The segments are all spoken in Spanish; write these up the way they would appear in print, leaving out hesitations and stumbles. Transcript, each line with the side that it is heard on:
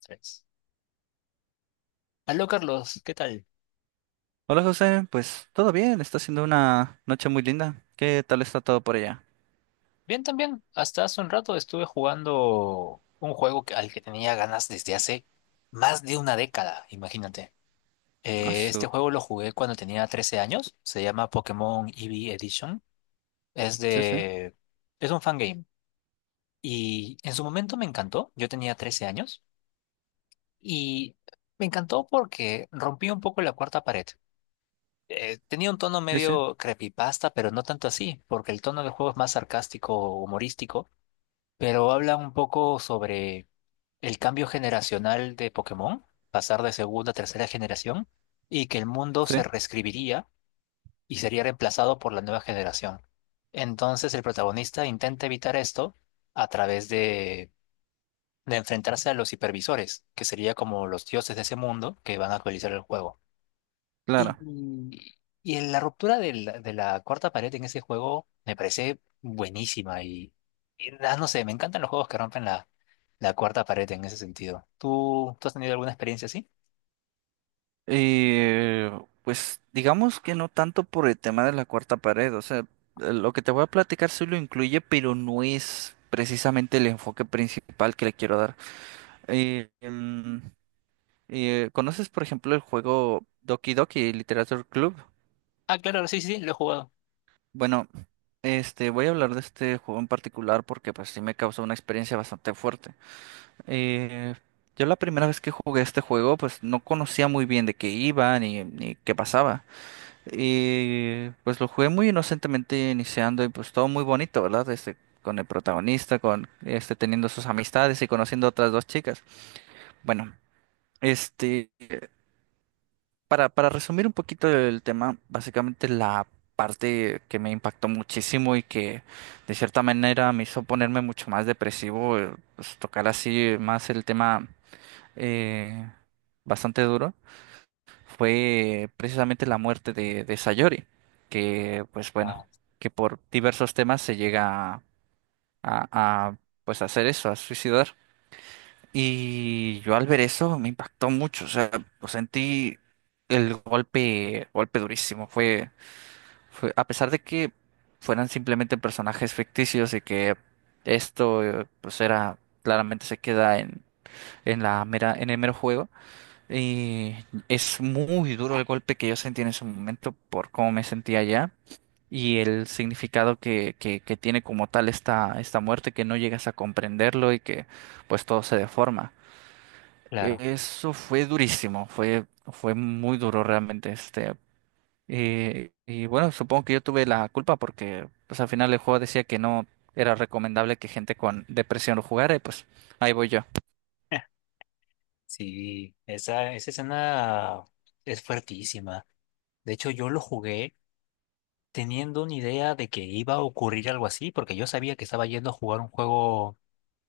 left: Tres. Aló, Carlos, ¿qué tal?
right: Hola José, pues todo bien, está siendo una noche muy linda. ¿Qué tal está todo por allá?
left: Bien también. Hasta hace un rato estuve jugando un juego al que tenía ganas desde hace más de una década, imagínate.
right: Ah,
left: Este
right: su-
left: juego lo jugué cuando tenía 13 años. Se llama Pokémon EV Edition. Es
right: Sí, sí,
left: de... Es un fangame. Y en su momento me encantó. Yo tenía 13 años. Y me encantó porque rompí un poco la cuarta pared. Tenía un tono
right: sí, sí,
left: medio creepypasta, pero no tanto así, porque el tono del juego es más sarcástico, humorístico. Pero habla un poco sobre el cambio generacional de Pokémon, pasar de segunda a tercera generación, y que el mundo
right: sí,
left: se reescribiría y sería reemplazado por la nueva generación. Entonces el protagonista intenta evitar esto a través de enfrentarse a los hipervisores, que sería como los dioses de ese mundo que van a actualizar el juego. Y,
right: claro.
left: y en la ruptura de la cuarta pared en ese juego me parece buenísima y no sé, me encantan los juegos que rompen la cuarta pared en ese sentido. ¿Tú has tenido alguna experiencia así?
right: Y pues digamos que no tanto por el tema de la cuarta pared, o sea, lo que te voy a platicar sí lo incluye, pero no es precisamente el enfoque principal que le quiero dar. Eh, em, ¿Conoces, por ejemplo, el juego Doki Doki Literature Club?
left: Ah, claro, sí, sí, sí, lo he jugado.
right: Bueno, este, voy a hablar de este juego en particular porque pues sí me causó una experiencia bastante fuerte. Eh, yo la primera vez que jugué este juego, pues no conocía muy bien de qué iba ni qué pasaba. Y pues lo jugué muy inocentemente iniciando y pues todo muy bonito, ¿verdad? Este, con el protagonista, con este teniendo sus amistades y conociendo a otras dos chicas. Bueno, este, para resumir un poquito el tema, básicamente la parte que me impactó muchísimo y que de cierta manera me hizo ponerme mucho más depresivo, pues tocar así más el tema eh, bastante duro fue precisamente la muerte de Sayori, que pues bueno,
left: Ah,
right: que por diversos temas se llega a, pues hacer eso, a suicidar. Y yo al ver eso me impactó mucho, o sea, pues, sentí el golpe durísimo. A pesar de que fueran simplemente personajes ficticios y que esto pues era, claramente se queda en la mera, en el mero juego. Y es muy duro el golpe que yo sentí en ese momento por cómo me sentía allá y el significado que tiene como tal esta muerte, que no llegas a comprenderlo y que pues todo se deforma.
left: claro.
right: Eso fue durísimo, fue muy duro realmente este. Y bueno, supongo que yo tuve la culpa porque pues al final el juego decía que no era recomendable que gente con depresión lo jugara y pues ahí voy yo.
left: Sí, esa escena es fuertísima. De hecho, yo lo jugué teniendo una idea de que iba a ocurrir algo así, porque yo sabía que estaba yendo a jugar un juego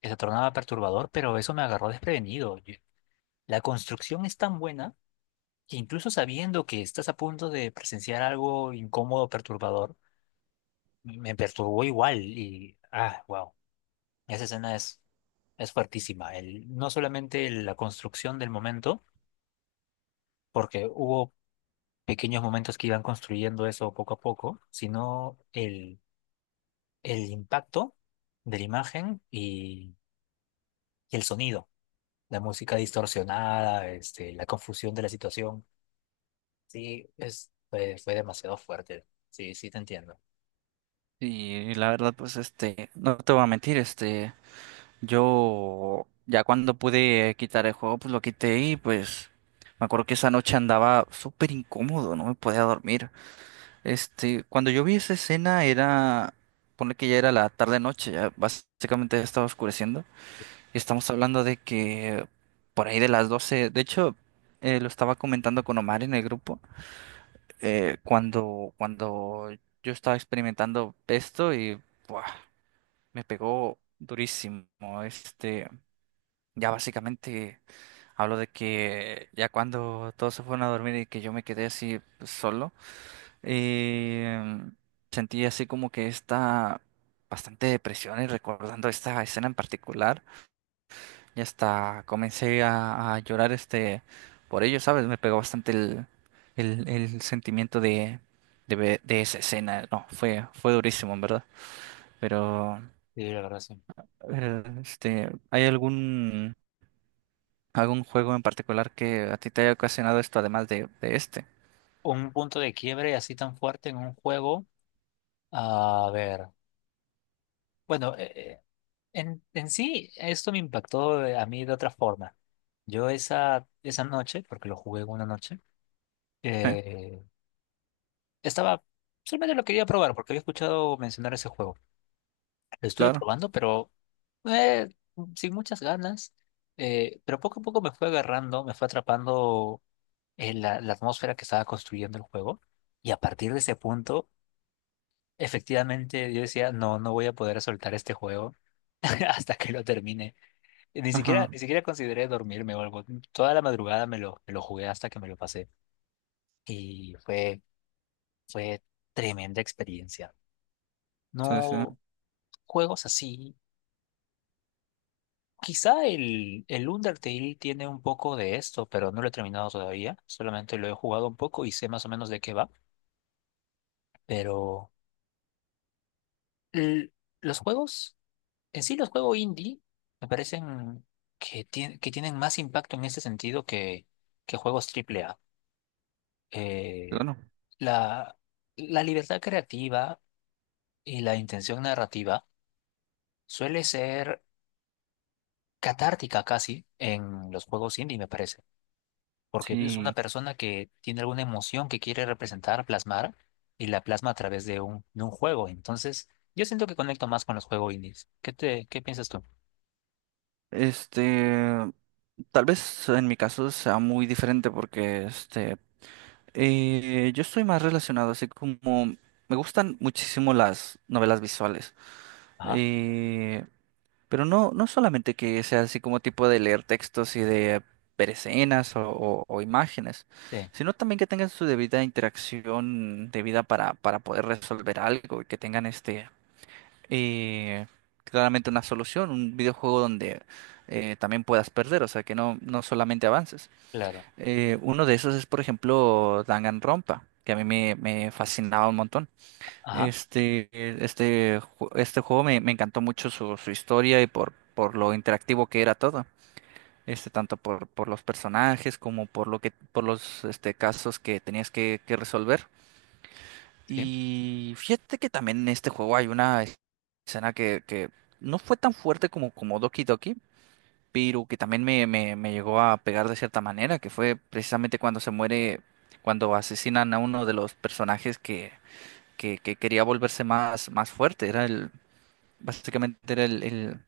left: que se tornaba perturbador, pero eso me agarró desprevenido. La construcción es tan buena que incluso sabiendo que estás a punto de presenciar algo incómodo, perturbador, me perturbó igual y, wow, esa escena es fuertísima. No solamente la construcción del momento, porque hubo pequeños momentos que iban construyendo eso poco a poco, sino el impacto de la imagen y el sonido, la música distorsionada, este, la confusión de la situación. Sí, fue demasiado fuerte. Sí, sí te entiendo.
right: Y la verdad pues este, no te voy a mentir, este... Yo ya cuando pude quitar el juego, pues lo quité y pues me acuerdo que esa noche andaba súper incómodo, no me podía dormir. Este, cuando yo vi esa escena era, pone que ya era la tarde noche, ya básicamente ya estaba oscureciendo. Y estamos hablando de que por ahí de las 12 de hecho, lo estaba comentando con Omar en el grupo, cuando yo estaba experimentando esto y buah, me pegó durísimo. Este. Ya básicamente hablo de que ya cuando todos se fueron a dormir y que yo me quedé así pues, solo, eh, sentí así como que esta bastante depresión y recordando esta escena en particular, y hasta comencé a llorar este por ello, ¿sabes? Me pegó bastante el sentimiento de esa escena. No, fue durísimo, en verdad. Pero,
left: Sí, la verdad sí.
right: este, ¿hay algún ¿algún juego en particular que a ti te haya ocasionado esto además de este?
left: Un punto de quiebre así tan fuerte en un juego. A ver. Bueno, en sí esto me impactó a mí de otra forma. Yo esa noche, porque lo jugué en una noche,
right: Sí,
left: eh, estaba, solamente lo quería probar porque había escuchado mencionar ese juego. Lo estuve
right: claro.
left: probando, pero eh, sin muchas ganas. Pero poco a poco me fue agarrando, me fue atrapando la atmósfera que estaba construyendo el juego. Y a partir de ese punto, efectivamente, yo decía, no, no voy a poder soltar este juego hasta que lo termine. Ni siquiera,
right: Ajá.
left: ni siquiera consideré dormirme o algo. Toda la madrugada me lo jugué hasta que me lo pasé. Y fue tremenda experiencia.
right: Sí, sí.
left: No juegos así. Quizá el Undertale tiene un poco de esto, pero no lo he terminado todavía. Solamente lo he jugado un poco y sé más o menos de qué va. Pero l- los juegos en sí, los juegos indie me parecen que tienen más impacto en ese sentido que juegos triple A. Eh,
right: Claro.
left: la, la libertad creativa y la intención narrativa suele ser catártica casi en los juegos indie, me parece, porque es una
right: Sí.
left: persona que tiene alguna emoción que quiere representar, plasmar, y la plasma a través de un juego. Entonces, yo siento que conecto más con los juegos indies. ¿Qué piensas tú?
right: Este, tal vez en mi caso sea muy diferente porque este, yo estoy más relacionado así como me gustan muchísimo las novelas visuales.
left: Ajá,
right: Eh, Pero no, no solamente que sea así como tipo de leer textos y de ver escenas o imágenes,
left: sí,
right: sino también que tengan su debida interacción debida para poder resolver algo y que tengan este eh, claramente una solución, un videojuego donde también puedas perder, o sea que no, no solamente avances.
left: claro.
right: Uno de esos es, por ejemplo, Danganronpa, que a mí me fascinaba un montón.
left: Ajá.
right: Este juego me encantó mucho su, su historia y por lo interactivo que era todo. Este, tanto por los personajes como por lo que, por los este, casos que tenías que resolver.
left: Sí.
right: Y fíjate que también en este juego hay una escena que no fue tan fuerte como, como Doki Doki, pero que también me llegó a pegar de cierta manera, que fue precisamente cuando se muere, cuando asesinan a uno de los personajes que que quería volverse más, más fuerte. Era el, básicamente era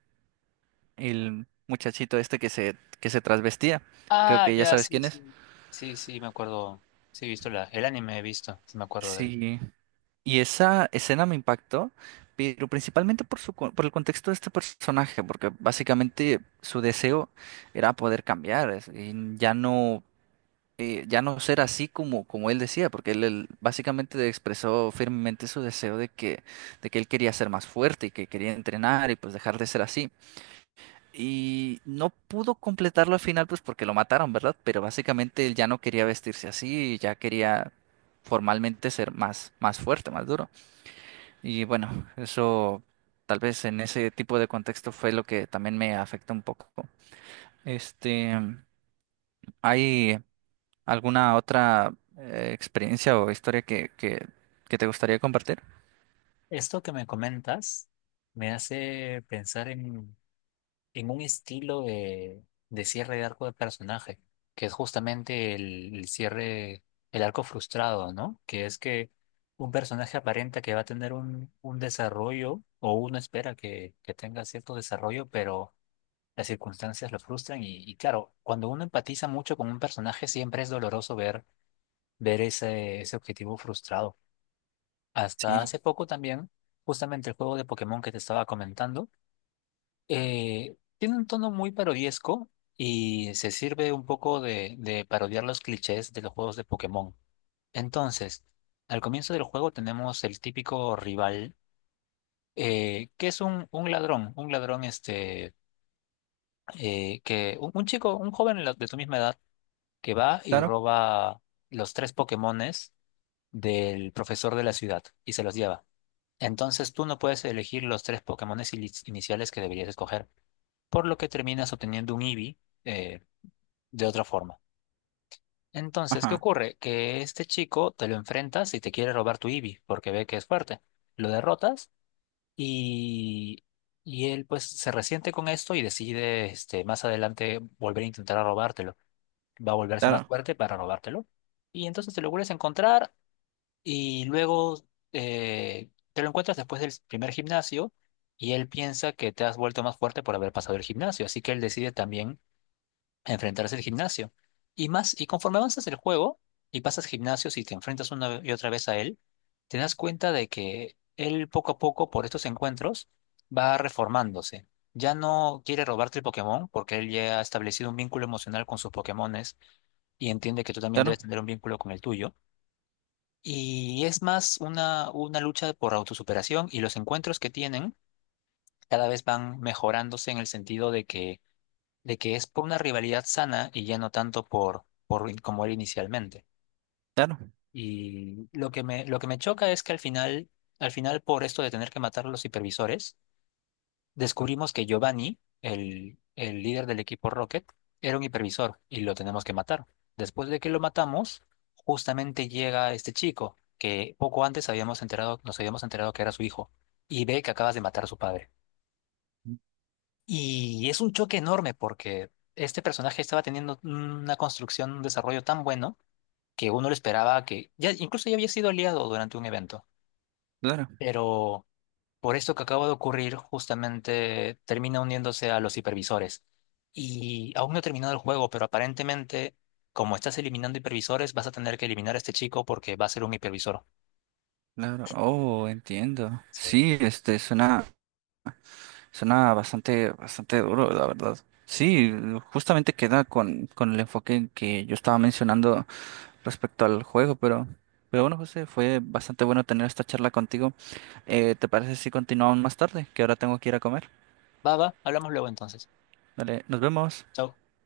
right: el muchachito este que se trasvestía. Creo
left: Ah,
right: que ya
left: ya,
right: sabes
left: sí,
right: quién es.
left: sí. Sí, sí, me acuerdo. Sí, he visto el anime, sí me acuerdo de él.
right: Sí. Y esa escena me impactó, pero principalmente por su, por el contexto de este personaje, porque básicamente su deseo era poder cambiar y ya no, ya no ser así como, como él decía, porque él básicamente expresó firmemente su deseo de que él quería ser más fuerte y que quería entrenar y pues dejar de ser así. Y no pudo completarlo al final, pues porque lo mataron, ¿verdad? Pero básicamente él ya no quería vestirse así, ya quería formalmente ser más, más fuerte, más duro. Y bueno, eso tal vez en ese tipo de contexto fue lo que también me afectó un poco. Este, ¿hay alguna otra experiencia o historia que te gustaría compartir?
left: Esto que me comentas me hace pensar en un estilo de cierre de arco de personaje, que es justamente el cierre, el arco frustrado, ¿no? Que es que un personaje aparenta que va a tener un desarrollo, o uno espera que tenga cierto desarrollo, pero las circunstancias lo frustran y claro, cuando uno empatiza mucho con un personaje siempre es doloroso ver ese objetivo frustrado. Hasta
right: Sí,
left: hace poco también, justamente el juego de Pokémon que te estaba comentando, tiene un tono muy parodiesco y se sirve un poco de parodiar los clichés de los juegos de Pokémon. Entonces, al comienzo del juego tenemos el típico rival, que es un ladrón este, que, un chico, un joven de tu misma edad, que va y
right: claro.
left: roba los tres Pokémones del profesor de la ciudad y se los lleva. Entonces tú no puedes elegir los tres Pokémones iniciales que deberías escoger, por lo que terminas obteniendo un Eevee eh, de otra forma. Entonces, ¿qué
right: Ajá,
left: ocurre? Que este chico te lo enfrentas y te quiere robar tu Eevee porque ve que es fuerte. Lo derrotas y, y él pues se resiente con esto y decide este, más adelante volver a intentar a robártelo. Va a volverse más
right: claro,
left: fuerte para robártelo. Y entonces te lo vuelves a encontrar y luego te lo encuentras después del primer gimnasio y él piensa que te has vuelto más fuerte por haber pasado el gimnasio, así que él decide también enfrentarse al gimnasio. Y conforme avanzas el juego y pasas gimnasios y te enfrentas una y otra vez a él, te das cuenta de que él poco a poco por estos encuentros va reformándose. Ya no quiere robarte el Pokémon porque él ya ha establecido un vínculo emocional con sus Pokémones y entiende que tú también
right: claro,
left: debes tener un vínculo con el tuyo y es más una lucha por autosuperación y los encuentros que tienen cada vez van mejorándose en el sentido de que es por una rivalidad sana y ya no tanto por como era inicialmente.
right: claro,
left: Y lo que me choca es que al final por esto de tener que matar a los supervisores, descubrimos que Giovanni, el líder del equipo Rocket, era un hipervisor y lo tenemos que matar. Después de que lo matamos, justamente llega este chico que poco antes nos habíamos enterado que era su hijo y ve que acabas de matar a su padre. Y es un choque enorme porque este personaje estaba teniendo una construcción, un desarrollo tan bueno que uno lo esperaba que incluso ya había sido aliado durante un evento,
right: claro,
left: pero por esto que acaba de ocurrir, justamente termina uniéndose a los hipervisores. Y aún no he terminado el juego, pero aparentemente, como estás eliminando hipervisores, vas a tener que eliminar a este chico porque va a ser un hipervisor.
right: claro. Oh, entiendo.
left: Sí.
right: Sí, este, suena. Suena bastante, bastante duro, la verdad. Sí, justamente queda con el enfoque que yo estaba mencionando respecto al juego, pero bueno, José, fue bastante bueno tener esta charla contigo. ¿Te parece si continuamos más tarde? Que ahora tengo que ir a comer.
left: Va, va, hablamos luego entonces.
right: Vale, nos vemos.
left: Chao.